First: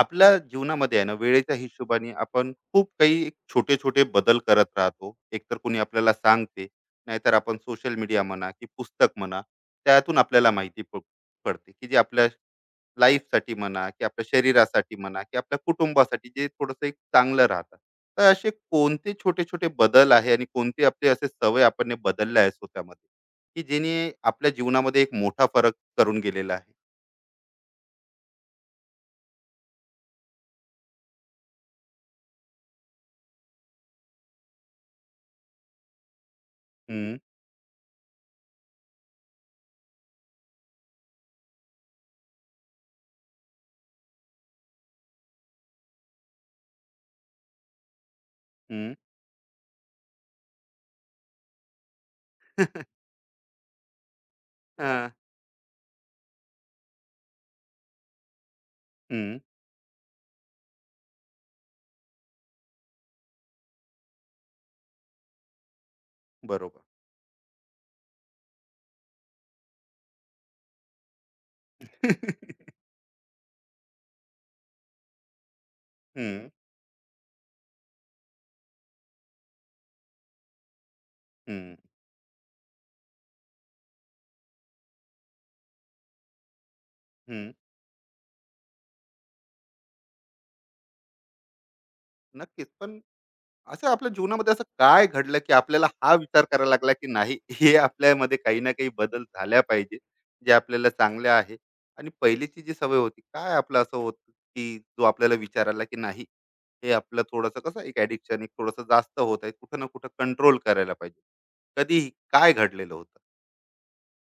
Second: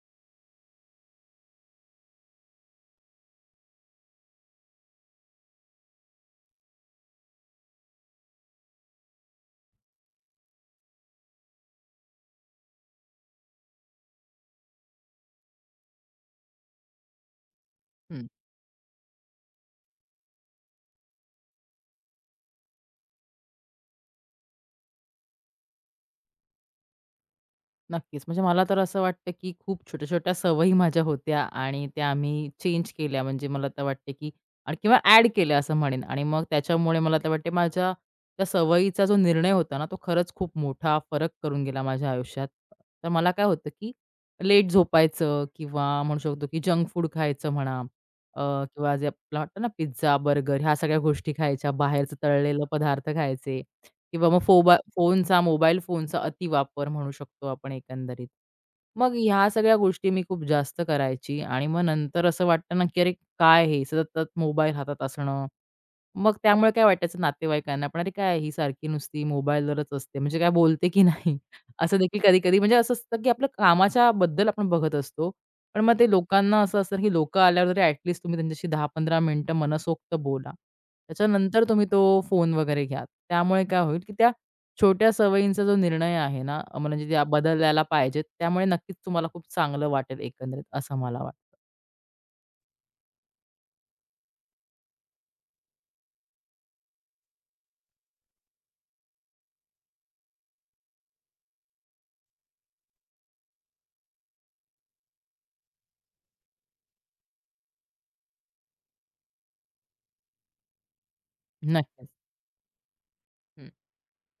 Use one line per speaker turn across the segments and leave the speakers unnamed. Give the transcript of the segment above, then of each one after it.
आपल्या जीवनामध्ये आहे ना वेळेच्या हिशोबाने आपण खूप काही एक छोटे छोटे बदल करत राहतो. एकतर कोणी आपल्याला सांगते नाहीतर आपण सोशल मीडिया म्हणा की पुस्तक म्हणा त्यातून आपल्याला माहिती पडते की जे आपल्या लाईफसाठी म्हणा की आपल्या शरीरासाठी म्हणा की आपल्या कुटुंबासाठी जे थोडंसं एक चांगलं राहतं.
हं,
तर असे कोणते छोटे छोटे बदल आहे आणि कोणते आपले असे सवय आपण बदलले आहे स्वतःमध्ये की जेणे आपल्या जीवनामध्ये एक मोठा फरक करून गेलेला आहे.
नक्कीच. म्हणजे मला तर असं वाटतं, की खूप छोट्या-छोट्या सवयी माझ्या होत्या आणि त्या आम्ही चेंज केल्या. म्हणजे मला तर वाटते, की आणि किंवा ॲड केल्या असं म्हणेन आणि मग त्याच्यामुळे मला
हम्म.
तर वाटते माझ्या त्या सवयीचा जो निर्णय होता ना, तो खरंच खूप मोठा फरक करून गेला माझ्या आयुष्यात. तर मला काय होतं, की लेट झोपायचं किंवा म्हणू शकतो, की जंक फूड खायचं म्हणा अ, किंवा
हम्म.
जे आपलं वाटतं ना पिझ्झा, बर्गर ह्या सगळ्या गोष्टी खायच्या, बाहेरचं तळलेलं पदार्थ खायचे. किंवा मग
हा.
फोनचा, मोबाईल फोनचा अतिवापर म्हणू शकतो आपण एकंदरीत. मग
हम्म.
ह्या सगळ्या गोष्टी मी खूप जास्त करायची आणि मग नंतर असं वाटतं ना, की अरे काय हे सतत मोबाईल हातात असणं. मग त्यामुळे
बरोबर.
काय वाटायचं नातेवाईकांना पण, "अरे काय ही सारखी नुसती मोबाईलवरच असते, म्हणजे काय बोलते की नाही?" असं देखील कधी-कधी म्हणजे असं असतं, की आपलं कामाच्या बद्दल आपण बघत असतो. पण मग ते
हं,
लोकांना असं असतं, की लोकं आल्यावर तरी ॲटलीस्ट तुम्ही त्यांच्याशी 10-15 मिनिटं मनसोक्त बोला. त्याच्यानंतर
हं,
तुम्ही तो फोन वगैरे घ्या. त्यामुळे काय होईल, की त्या छोट्या सवयींचा जो निर्णय आहे ना, म्हणजे त्या
हं.
बदलायला पाहिजेत. त्यामुळे नक्कीच तुम्हाला खूप चांगलं वाटेल एकंदरीत असं मला वाटतं.
नक्कीच. पण असं आपल्या जीवनामध्ये असं काय घडलं, की आपल्याला हा विचार करायला लागला, की नाही हे आपल्यामध्ये काही ना काही बदल झाल्या पाहिजे, जे आपल्याला चांगले आहे आणि पहिलीची जी सवय होती, काय आपलं असं होतं, की जो आपल्याला विचार आला, की नाही हे आपलं थोडंसं कसं एक ॲडिक्शन एक थोडंसं जास्त होत आहे, कुठं ना कुठं कंट्रोल करायला पाहिजे. कधी
नक्कीच.
काय घडलेलं होतं?
हं.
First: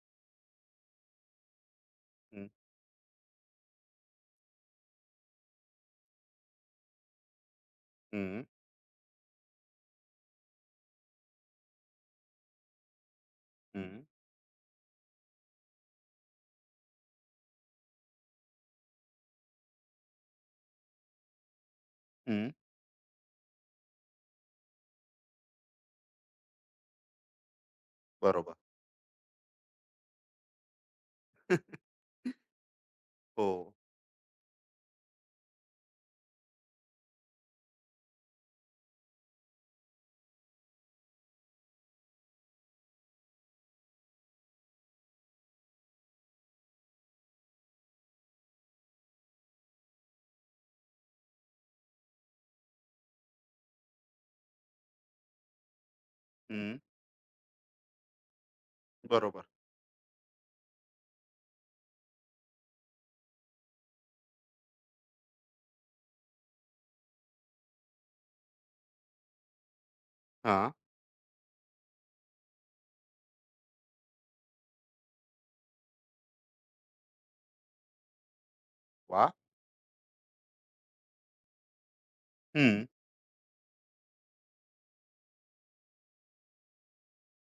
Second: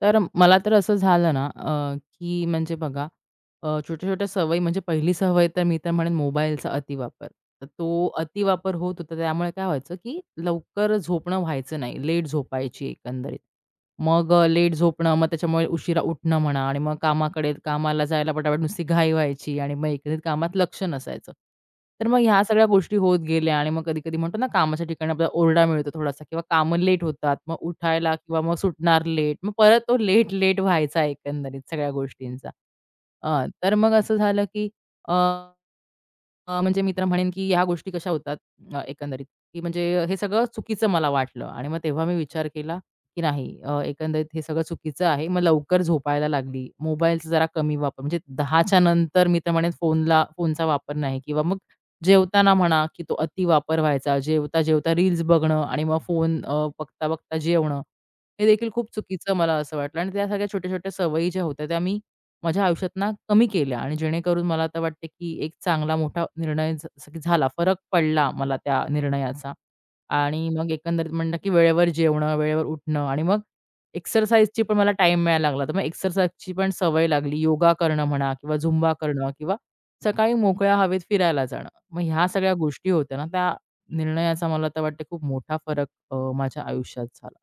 तर मला तर असं झालं ना, की
हं,
म्हणजे बघा छोट्या-छोट्या सवयी म्हणजे पहिली सवय तर मी तर म्हणेन मोबाईलचा अतिवापर. तर तो
हं,
अतिवापर होत होता त्यामुळे काय व्हायचं, की लवकर झोपणं व्हायचं नाही, लेट झोपायची एकंदरीत.
हं,
मग लेट झोपणं, मग त्याच्यामुळे उशिरा उठणं म्हणा आणि मग कामाकडे कामाला जायला पटापट नुसती घाई व्हायची आणि मग एकंदरीत कामात लक्ष नसायचं. तर मग ह्या
हं.
सगळ्या गोष्टी होत गेल्या आणि मग कधी-कधी म्हणतो ना कामाच्या ठिकाणी आपल्याला ओरडा मिळतो थोडासा किंवा कामं लेट होतात. मग उठायला किंवा मग
बरोबर.
सुटणार लेट. मग परत तो लेट, लेट व्हायचा एकंदरीत सगळ्या गोष्टींचा.
हो.
तर मग असं झालं की अ अ, म्हणजे मी तर म्हणेन, की ह्या गोष्टी कशा होतात एकंदरीत, की म्हणजे हे सगळं चुकीचं मला वाटलं आणि मग तेव्हा मी विचार केला, की नाही एकंदरीत हे सगळं चुकीचं आहे. मग लवकर झोपायला लागली. मोबाईलचा जरा कमी वापर म्हणजे 10च्या नंतर मी तर म्हणेन फोनला फोनचा वापर नाही किंवा मग जेवताना म्हणा, की तो अति वापर व्हायचा. जेवता-जेवता रील्स बघणं आणि मग फोन
हं.
बघता-बघता जेवणं. हे देखील खूप चुकीचं
बरोबर.
मला असं वाटलं आणि त्या सगळ्या छोट्या-छोट्या सवयी ज्या होत्या त्या मी माझ्या आयुष्यात ना कमी केल्या आणि जेणेकरून मला आता वाटते की एक चांगला मोठा निर्णय जसं की झाला, फरक पडला मला त्या निर्णयाचा. आणि मग
हां.
एकंदरीत म्हणलं की वेळेवर जेवणं, वेळेवर उठणं आणि मग एक्सरसाइजची पण मला टाईम मिळायला लागला. तर मग एक्सरसाइजची पण सवय लागली. योगा करणं म्हणा किंवा झुंबा करणं
वाह!
किंवा सकाळी मोकळ्या हवेत फिरायला जाणं. मग ह्या सगळ्या गोष्टी होत्या ना, त्या निर्णयाचा मला तर वाटते खूप मोठा फरक माझ्या आयुष्यात झाला.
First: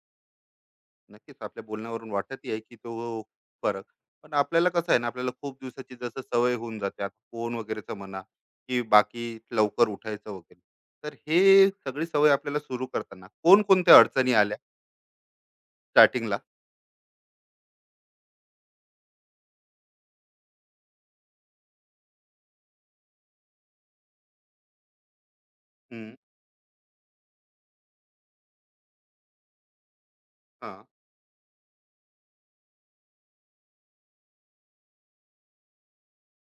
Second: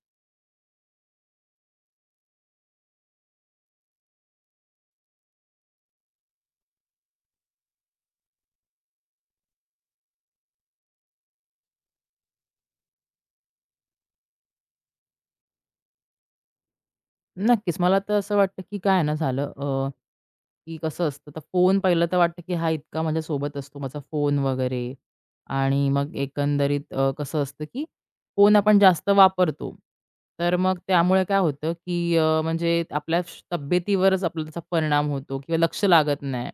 नक्कीच आपल्या बोलण्यावरून वाटतही आहे की तो फरक. पण आपल्याला कसं आहे ना आपल्याला खूप दिवसाची जसं सवय होऊन जाते आता फोन वगैरेचं म्हणा की बाकी लवकर उठायचं वगैरे. तर हे सगळी सवय आपल्याला सुरू करताना कोणकोणत्या अडचणी आल्या स्टार्टिंगला.
नक्कीच. मला तर असं वाटतं की काय ना झालं की कसं असतं, तर फोन पहिलं तर वाटतं, की हा इतका माझ्या सोबत असतो, माझा फोन वगैरे आणि मग
हम्म,
एकंदरीत कसं असतं, की फोन आपण जास्त वापरतो. तर मग
हा.
त्यामुळे काय होतं, की म्हणजे आपल्या तब्येतीवरच आपला त्याचा परिणाम होतो किंवा लक्ष लागत नाही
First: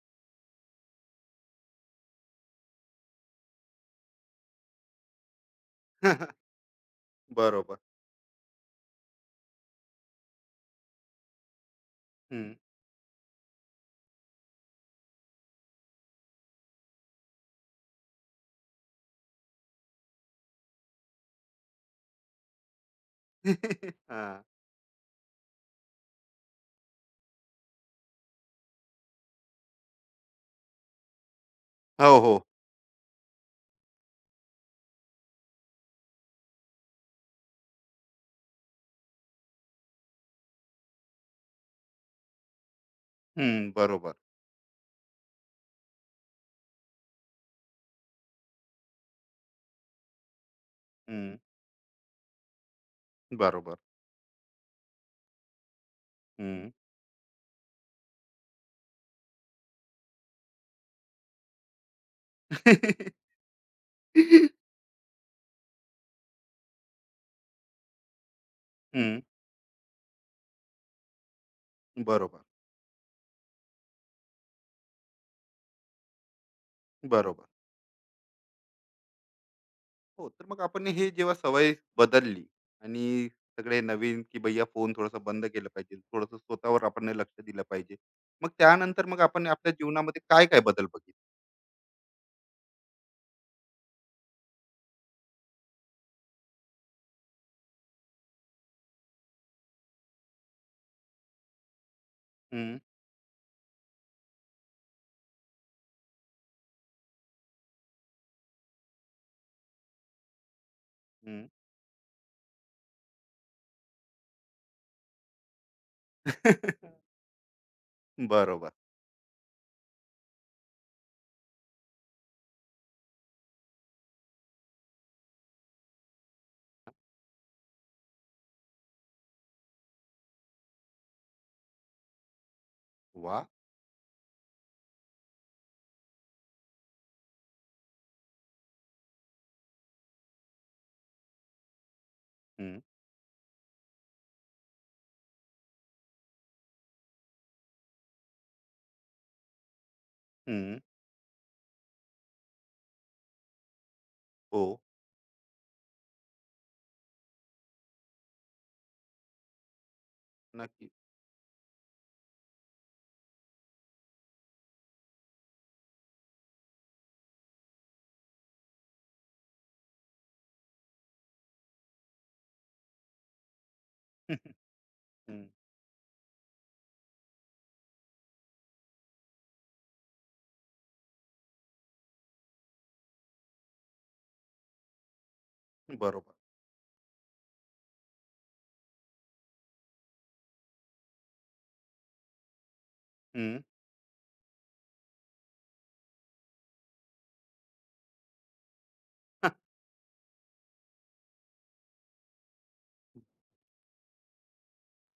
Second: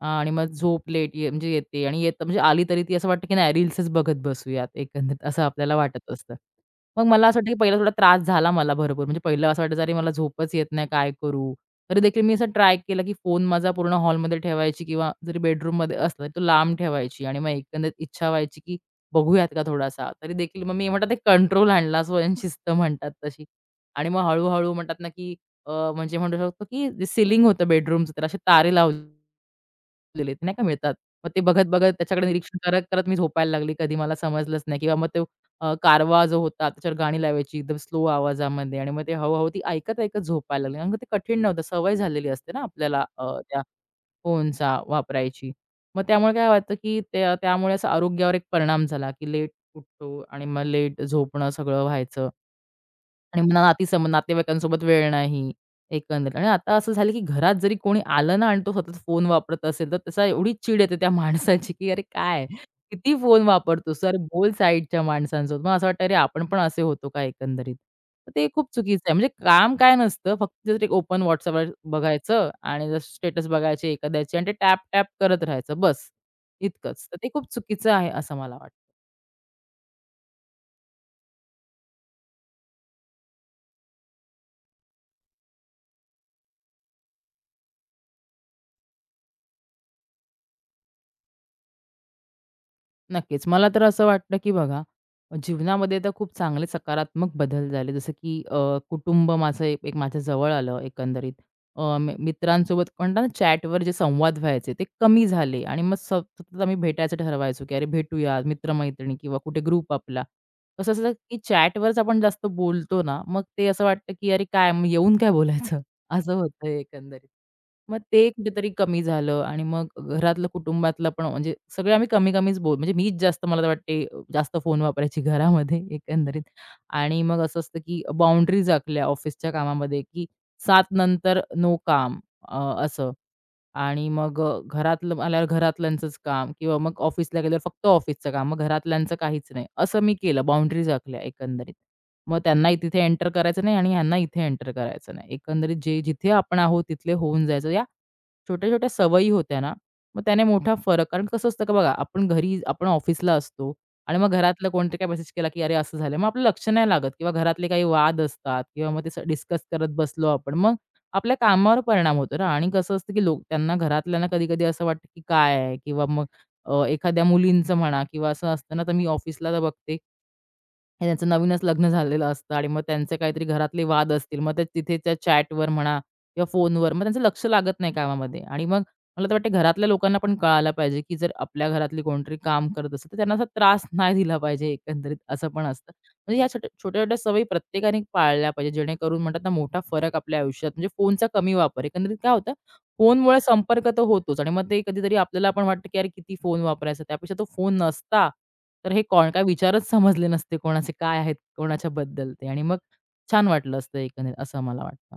आणि मग झोप लेट म्हणजे येते आणि येतं म्हणजे आली तरी ती असं वाटतं, की नाही रील्सच बघत बसूयात एकंदरीत असं आपल्याला वाटत असतं. मग मला असं वाटतं, की पहिला
बरोबर.
थोडा त्रास झाला मला भरपूर. म्हणजे पहिलं असं वाटायचं, अरे मला झोपच येत नाही, काय करू? तरी देखील मी असं
हम्म.
ट्राय केलं, की फोन माझा पूर्ण हॉलमध्ये ठेवायची किंवा जरी बेडरूममध्ये असला तरी तो लांब ठेवायची आणि मग एकंदरीत इच्छा व्हायची, की बघूयात का थोडासा? तरी देखील मग मी म्हणतात एक कंट्रोल आणला स्वयंशिस्त म्हणतात तशी. आणि मग
हा.
हळू-हळू म्हणतात ना, की म्हणजे म्हणू शकतो, की जे सीलिंग होतं बेडरूमचं तर असे तारे लावलेले ते नाही का मिळतात. मग ते बघत-बघत
हो
त्याच्याकडे
हो.
निरीक्षण करत-करत मी झोपायला लागली. कधी मला समजलंच नाही किंवा मग ते कारवा जो होता त्याच्यावर गाणी लावायची एकदम स्लो आवाजामध्ये आणि मग ते हळू ती ऐकत-ऐकत झोपायला लागली. कारण का ते कठीण नव्हतं. सवय झालेली असते ना आपल्याला त्या
हम्म, बरोबर.
फोनचा वापरायची. मग त्यामुळे काय वाटतं, की त्या त्यामुळे असा आरोग्यावर एक परिणाम झाला, की लेट उठतो आणि मग लेट
हम्म,
झोपणं सगळं व्हायचं. आणि मग
बरोबर.
नातेवाईकांसोबत वेळ नाही, एकंदरीत. आणि
हम्म.
आता असं झालं की घरात जरी कोणी आलं ना आणि तो सतत फोन वापरत असेल, तर त्याचा एवढी चीड येते त्या माणसाची, की "अरे काय? किती फोन वापरतोस? अरे बोल साइडच्या माणसांसोबत." मग असं वाटतं, "अरे आपण पण असे होतो का एकंदरीत?" तर ते खूप चुकीचं आहे.
हम्म,
म्हणजे काम काय नसतं, फक्त जर एक ओपन WhatsAppवर
बरोबर.
बघायचं आणि स्टेटस बघायचे एखाद्याचे आणि ते टॅप-टॅप करत राहायचं बस, इतकंच. तर ते
बरोबर.
खूप चुकीचं आहे असं मला वाटतं.
हो तर मग आपण हे जेव्हा सवय बदलली आणि सगळे नवीन की भैया फोन थोडासा बंद केला पाहिजे थोडस स्वतःवर आपण लक्ष दिलं पाहिजे मग त्यानंतर मग आपण आपल्या जीवनामध्ये काय काय बदल बघितले.
नक्कीच. मला तर असं वाटतं, की बघा जीवनामध्ये तर खूप चांगले सकारात्मक बदल झाले. जसं की कुटुंब माझं एक एक माझ्या जवळ आलं एकंदरीत. अ, मि
हम्म,
मित्रांसोबत म्हणतात ना चॅटवर जे संवाद व्हायचे ते कमी झाले आणि मग सतत आम्ही भेटायचं ठरवायचो, की अरे भेटूया मित्र किंवा कुठे ग्रुप आपला. कसं असतं की
हम्म.
चॅटवरच आपण जास्त बोलतो ना, मग ते असं वाटतं, की अरे काय मग येऊन काय बोलायचं? असं होतं एकंदरीत. मग ते कुठेतरी
बरोबर.
कमी झालं आणि मग घरातलं, कुटुंबातलं पण म्हणजे सगळे आम्ही कमी-कमीच बोल म्हणजे मीच जास्त मला तर वाटते जास्त फोन वापरायची घरामध्ये एकंदरीत. आणि मग असं असतं, की बाउंडरीज आखल्या ऑफिसच्या कामामध्ये, की सात नंतर नो काम असं.
वा.
आणि मग घरातलं आल्यावर घरातल्यांचंच काम किंवा मग ऑफिसला गेल्यावर फक्त ऑफिसचं काम, मग घरातल्यांचं काहीच नाही. असं मी केलं, बाउंडरीज आखल्या एकंदरीत. मग त्यांनाही
हम्म,
तिथे एंटर करायचं नाही आणि ह्यांना इथे एंटर करायचं नाही. एकंदरीत जे जिथे आपण आहोत तिथले होऊन जायचं. या छोट्या-छोट्या सवयी होत्या ना, मग त्याने मोठा
हम्म.
फरक कारण कसं असतं का बघा, आपण घरी आपण ऑफिसला असतो आणि मग
हो.
घरातलं कोणतरी काही मेसेज केला, की "अरे, असं झालं." मग आपलं लक्ष नाही लागत किंवा घरातले काही वाद असतात किंवा मग ते डिस्कस करत बसलो आपण. मग
नक्की.
आपल्या कामावर परिणाम होतो ना आणि कसं असतं, की लोक त्यांना घरातल्यांना कधी-कधी असं वाटतं, की काय आहे? किंवा मग एखाद्या मुलींचं म्हणा किंवा असं असतं ना, तर मी ऑफिसला तर बघते, हे त्यांचं नवीनच लग्न झालेलं असतं आणि मग त्यांचे काहीतरी घरातले वाद असतील. मग ते तिथे त्या
हम्म,
चॅटवर म्हणा किंवा फोनवर मग त्यांचं लक्ष लागत नाही कामामध्ये आणि मग मला तर वाटतं घरातल्या लोकांना पण कळायला पाहिजे, की जर आपल्या घरातली कोणतरी काम करत असेल, तर त्यांना असा त्रास नाही दिला पाहिजे एकंदरीत असं पण असतं.
बरोबर.
म्हणजे ह्या छोट्या-छोट्या सवयी प्रत्येकाने पाळल्या पाहिजे जेणेकरून म्हणतात ना मोठा फरक आपल्या आयुष्यात म्हणजे फोनचा कमी वापर. एकंदरीत काय होतं फोनमुळे
हम्म.
संपर्क तर होतोच आणि मग ते कधीतरी आपल्याला पण वाटतं, की अरे किती फोन वापरायचा? त्यापेक्षा तो फोन नसता तर हे कोण काय विचारच समजले नसते कोणाचे काय आहेत, कोणाच्याबद्दल ते आणि मग छान वाटलं असतं एकंदरीत असं मला वाटतं.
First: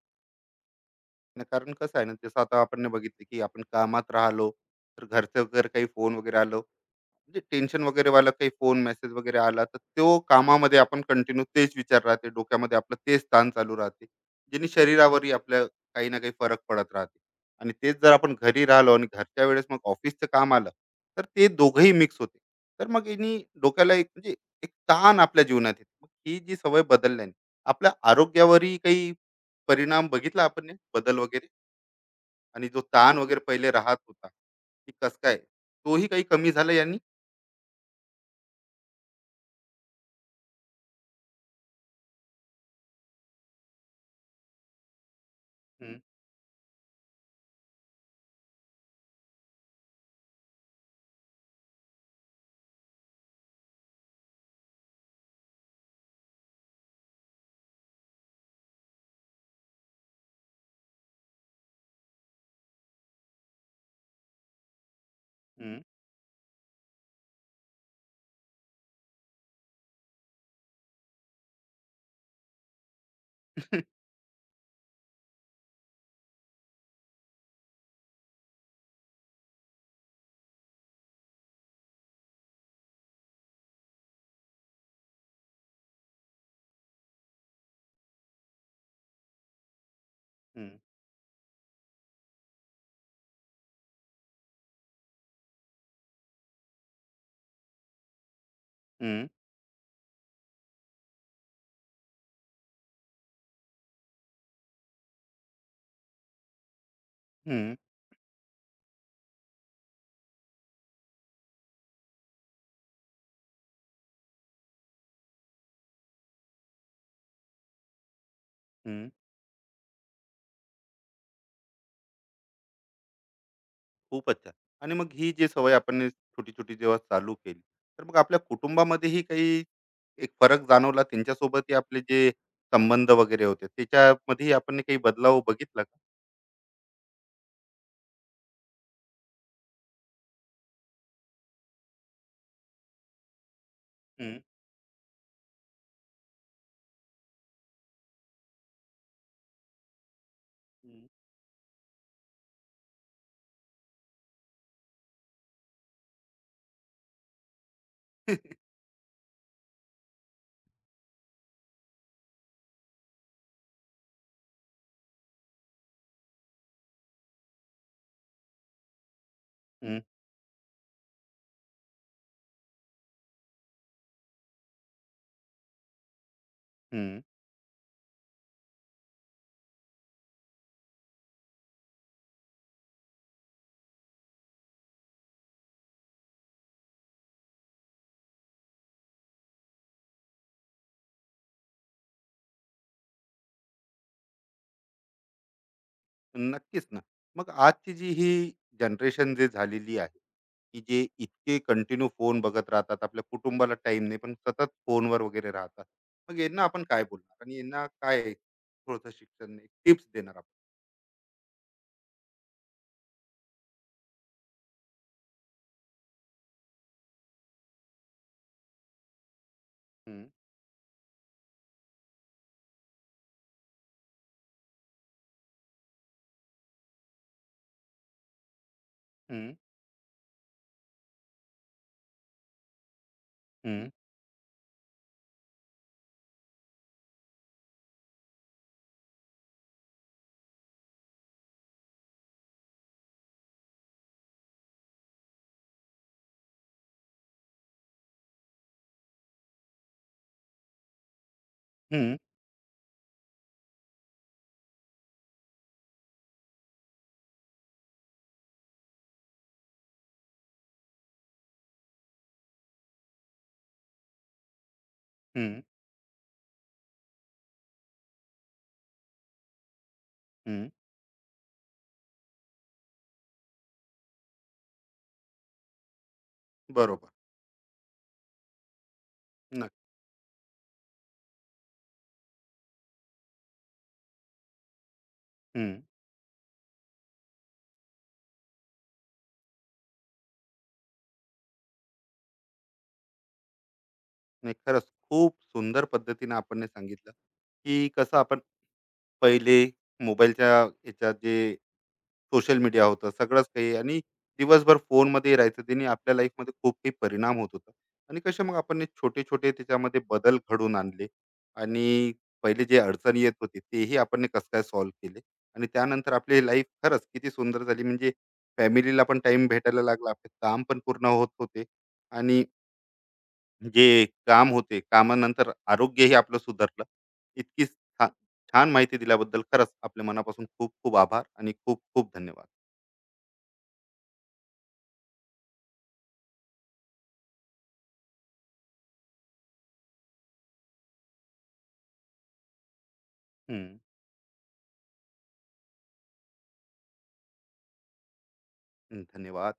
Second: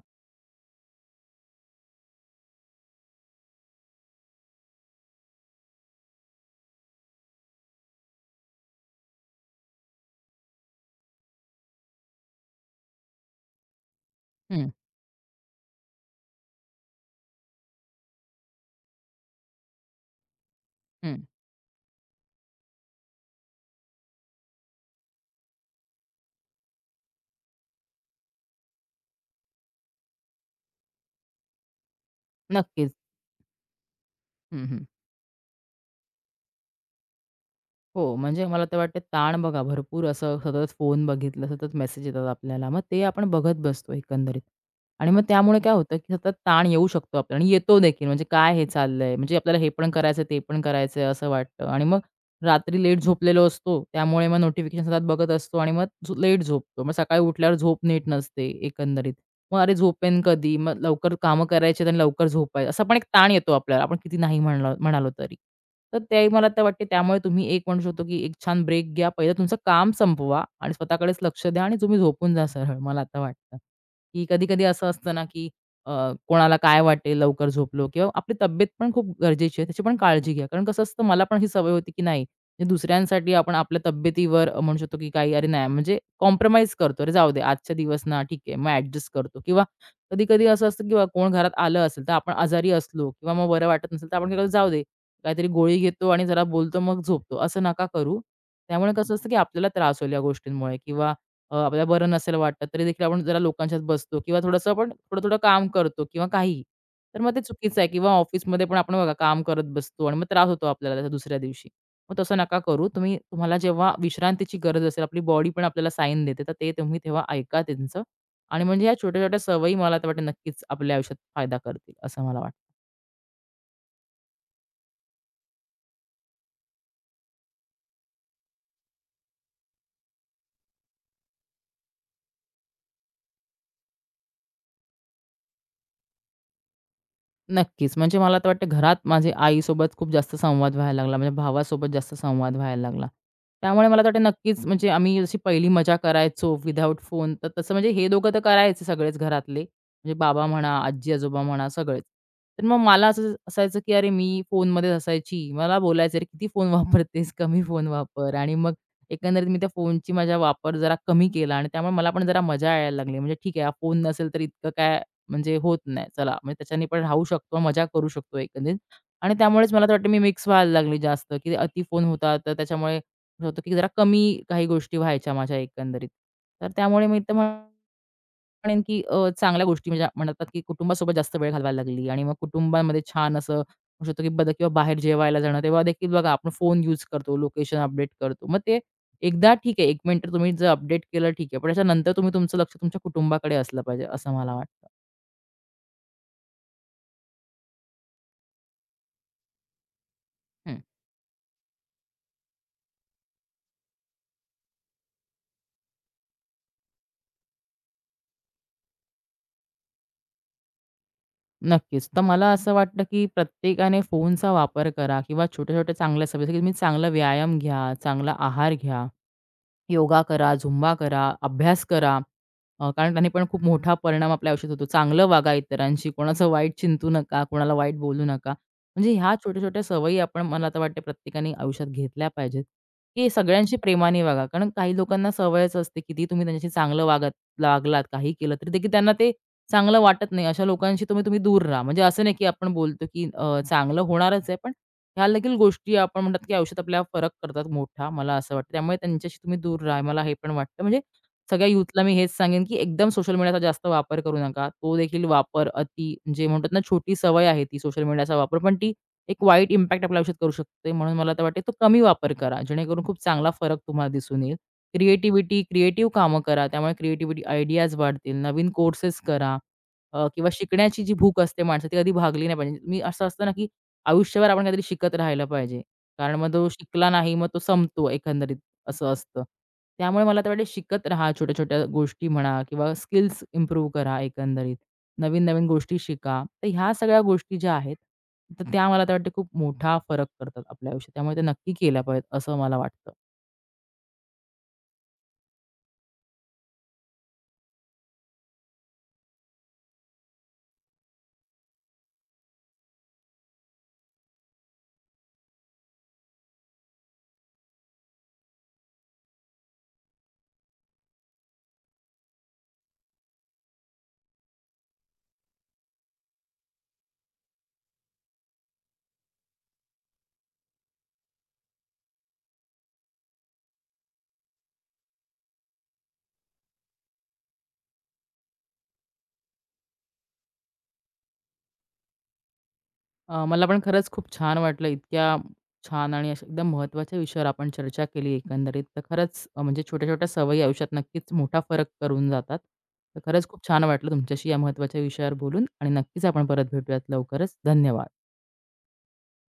न कारण कसं आहे ना जसं आता आपण ने बघितलं की आपण कामात राहिलो तर घरचं वगैरे काही फोन वगैरे आलो म्हणजे टेन्शन वगैरे वाला काही फोन मेसेज वगैरे आला तर तो कामामध्ये आपण कंटिन्यू तेच विचार राहते डोक्यामध्ये आपलं तेच ताण चालू राहते ज्याने
हं,
शरीरावरही आपल्या काही ना काही फरक पडत राहते. आणि तेच जर आपण घरी राहिलो आणि घरच्या वेळेस मग ऑफिसचं काम आलं
हं.
तर ते दोघंही मिक्स होते तर मग यांनी डोक्याला एक म्हणजे एक ताण आपल्या जीवनात येते. मग ही जी सवय बदलल्याने आपल्या आरोग्यावरही काही परिणाम बघितला आपण हे? बदल वगैरे आणि जो
नक्कीच.
ताण वगैरे पहिले राहत होता
हं, हं.
की कस काय तोही काही कमी झाला यांनी.
हो, म्हणजे मला तर वाटतं ताण बघा भरपूर असं सतत फोन बघितलं, सतत मेसेज येतात आपल्याला. मग ते आपण बघत बसतो एकंदरीत. आणि मग त्यामुळे काय होतं,
हम्म,
की सतत ताण येऊ शकतो आपल्याला आणि येतो देखील. म्हणजे काय हे चाललंय? म्हणजे आपल्याला हे पण करायचं, ते पण करायचं असं वाटतं. आणि मग रात्री लेट झोपलेलो असतो, त्यामुळे मग नोटिफिकेशन सतत बघत असतो आणि मग लेट झोपतो. मग सकाळी उठल्यावर झोप नीट नसते एकंदरीत. मग अरे झोपेन कधी? मग लवकर कामं करायची आहेत आणि लवकर झोपायचं. असा पण एक ताण येतो आपल्याला, आपण किती नाही म्हणालो तरी.
हम्म.
तर ते मला तर वाटते त्यामुळे तुम्ही एक म्हणू शकतो, की एक छान ब्रेक घ्या. पहिलं तुमचं काम संपवा आणि स्वतःकडेच लक्ष द्या आणि तुम्ही झोपून जा सरळ, मला आता वाटतं.
हं,
की कधी-कधी असं असतं ना, की अ, कोणाला काय वाटेल लवकर झोपलो किंवा आपली तब्येत पण खूप गरजेची आहे, त्याची पण काळजी घ्या. कारण कसं असतं, मला पण ही सवय होती, की नाही म्हणजे दुसऱ्यांसाठी आपण आपल्या तब्येतीवर म्हणू शकतो की काही अरे नाही म्हणजे कॉम्प्रोमाईज करतो. अरे जाऊ दे आजच्या दिवस ना ठीक आहे. मग ॲडजस्ट करतो किंवा कधी-कधी असं असतं किंवा कोण घरात आलं असेल तर आपण आजारी असलो किंवा मग बरं वाटत नसेल तर आपण काय करतो जाऊ दे. काहीतरी गोळी घेतो आणि जरा बोलतो मग झोपतो. असं नका करू. त्यामुळे कसं
हं,
असतं की आपल्याला त्रास होईल या गोष्टींमुळे किंवा आपल्याला बरं नसेल वाटत तरी देखील आपण जरा लोकांच्यात बसतो किंवा थोडंसं आपण थोडं-थोडं काम करतो किंवा काहीही. तर मग ते
हं,
चुकीचं आहे किंवा ऑफिसमध्ये पण आपण बघा काम करत बसतो आणि मग त्रास होतो आपल्याला त्याचा दुसऱ्या दिवशी. मग तसं नका करू. तुम्ही तुम्हाला जेव्हा विश्रांतीची गरज असेल, आपली बॉडी पण आपल्याला साईन देते, तर ते तुम्ही तेव्हा ऐका त्यांचं आणि म्हणजे या
हं.
छोट्या-छोट्या सवयी मला तर वाटतं नक्कीच आपल्या आयुष्यात फायदा करतील, असं मला वाटतं.
खूपच छान. आणि मग ही जी सवय आपण छोटी छोटी जेव्हा चालू केली तर मग आपल्या कुटुंबामध्येही काही एक फरक जाणवला त्यांच्यासोबत आपले जे संबंध वगैरे होते त्याच्यामध्ये आपण काही बदलाव बघितला का?
नक्कीच. म्हणजे मला तर वाटतं घरात माझे आईसोबत खूप जास्त संवाद व्हायला लागला. म्हणजे भावासोबत जास्त संवाद व्हायला लागला. त्यामुळे मला तर वाटतं
हं,
नक्कीच म्हणजे आम्ही जशी पहिली मजा करायचो विथआऊट फोन, तर तसं म्हणजे हे दोघं तर करायचे सगळेच घरातले. म्हणजे बाबा म्हणा,
हं, हं,
आजी-आजोबा म्हणा सगळेच. तर मग मला असं असायचं, की अरे मी फोनमध्येच असायची. मला बोलायचं, "अरे किती फोन वापरतेस? कमी फोन वापर." आणि मग एकंदरीत मी त्या फोनची माझा वापर जरा कमी केला आणि त्यामुळे मला पण जरा मजा यायला लागली. म्हणजे ठीक आहे फोन नसेल तर इतकं काय म्हणजे होत नाही. चला, म्हणजे त्याच्याने पण राहू शकतो, मजा करू शकतो एकंदरीत. आणि त्यामुळेच मला तर वाटतं मी मिक्स व्हायला लागली जास्त, की अति फोन होता, तर त्याच्यामुळे असं होतं, की जरा कमी काही गोष्टी व्हायच्या माझ्या एकंदरीत. तर त्यामुळे मी
हं.
तर म्हणेन, की चांगल्या गोष्टी म्हणजे म्हणतात, की कुटुंबासोबत जास्त वेळ घालवायला लागली आणि मग कुटुंबामध्ये छान असं म्हणू शकतो, की बदल किंवा बाहेर जेवायला जाणं, तेव्हा देखील बघा आपण फोन यूज करतो, लोकेशन अपडेट करतो. मग ते एकदा ठीक आहे, 1 मिनिट तुम्ही जर अपडेट केलं ठीक आहे, पण त्याच्यानंतर तुम्ही तुमचं लक्ष तुमच्या कुटुंबाकडे असलं पाहिजे, असं मला वाटतं.
नक्कीच ना. मग आजची जी ही जनरेशन जे झालेली आहे,
हं.
की जे इतके कंटिन्यू फोन बघत राहतात, आपल्या कुटुंबाला टाईम नाही, पण सतत फोनवर वगैरे राहतात. मग यांना आपण काय बोलणार आणि यांना काय थोडंसं शिक्षण टिप्स देणार आपण?
नक्कीच. तर मला असं वाटतं, की प्रत्येकाने फोनचा वापर करा किंवा छोट्या-छोट्या चांगल्या सवयी, जसं की तुम्ही चांगला व्यायाम घ्या, चांगला आहार घ्या. योगा
हं,
करा, झुंबा करा, अभ्यास करा. कारण त्याने पण खूप मोठा परिणाम आपल्या आयुष्यात होतो. चांगलं वागा इतरांशी, कोणाचं वाईट चिंतू नका, कोणाला वाईट बोलू नका. म्हणजे ह्या
हं,
छोट्या-छोट्या सवयी आपण मला तर वाटते प्रत्येकाने आयुष्यात घेतल्या पाहिजेत, की सगळ्यांशी
हं,
प्रेमाने वागा. कारण काही लोकांना सवयच असते, किती तुम्ही त्यांच्याशी चांगलं वागलात, काही केलं तरी देखील त्यांना ते चांगलं वाटत नाही. अशा लोकांशी तुम्ही तुम्ही दूर राहा. म्हणजे असं नाही की आपण बोलतो की चांगलं होणारच आहे, पण ह्या देखील गोष्टी आपण म्हणतात, की आयुष्यात आपल्याला फरक करतात मोठा, मला असं वाटतं. त्यामुळे त्यांच्याशी तुम्ही दूर राहा, मला हे पण वाटतं. म्हणजे सगळ्या यूथला मी
हं,
हेच सांगेन, की एकदम सोशल मीडियाचा जास्त वापर करू नका. तो देखील वापर अति जे म्हणतात ना, छोटी सवय आहे ती सोशल मीडियाचा वापर, पण ती एक वाईट इम्पॅक्ट आपल्या आयुष्यात करू शकते. म्हणून मला तर वाटते तो कमी वापर करा, जेणेकरून खूप चांगला फरक तुम्हाला दिसून येईल. क्रिएटिव्हिटी,
हं,
क्रिएटिव्ह कामं करा, त्यामुळे क्रिएटिव्हिटी आयडियाज वाढतील. नवीन कोर्सेस करा किंवा
हं.
शिकण्याची जी भूक असते माणसाची, ती कधी भागली नाही पाहिजे. मी असं असतं ना, की आयुष्यभर आपण काहीतरी शिकत राहायला पाहिजे. कारण मग तो शिकला
बरोबर.
नाही, मग तो संपतो एकंदरीत असं असतं.
नक्की.
त्यामुळे मला तर वाटतं शिकत राहा, छोट्या-छोट्या गोष्टी म्हणा किंवा स्किल्स इम्प्रूव्ह करा एकंदरीत. नवीन-नवीन
हं.
गोष्टी शिका. तर ह्या सगळ्या गोष्टी ज्या आहेत, तर त्या मला तर वाटतं खूप मोठा फरक करतात आपल्या आयुष्यात. त्यामुळे ते नक्की केल्या पाहिजेत असं मला वाटतं.
नाही खरंच खूप सुंदर पद्धतीने आपण हे सांगितलं, की कसं आपण पहिले मोबाईलच्या ह्याच्यात जे सोशल मीडिया होतं, सगळंच काही आणि दिवसभर फोनमध्ये राहायचं. त्याने आपल्या लाईफमध्ये खूप काही परिणाम होत होता आणि कसे मग आपण हे छोटे-छोटे त्याच्यामध्ये बदल घडवून आणले आणि पहिले जे अडचणी येत होती, तेही आपण कसं काय सॉल्व्ह केले आणि त्यानंतर आपली लाईफ खरंच किती सुंदर झाली. म्हणजे फॅमिलीला पण टाईम भेटायला लागला. आपले काम पण पूर्ण होत होते आणि जे काम होते, कामानंतर आरोग्यही आपलं सुधारलं. इतकी छान छान माहिती दिल्याबद्दल खरंच आपल्या मनापासून खूप खूप आभार आणि खूप खूप धन्यवाद.
मला पण खरंच खूप छान वाटलं. इतक्या छान आणि अशा एकदम महत्त्वाच्या विषयावर आपण चर्चा केली एकंदरीत. तर खरंच म्हणजे छोट्या-छोट्या सवयी आयुष्यात नक्कीच मोठा फरक करून जातात. तर खरंच खूप
हं.
छान वाटलं तुमच्याशी या महत्त्वाच्या विषयावर बोलून आणि नक्कीच आपण परत भेटूयात लवकरच. धन्यवाद.
धन्यवाद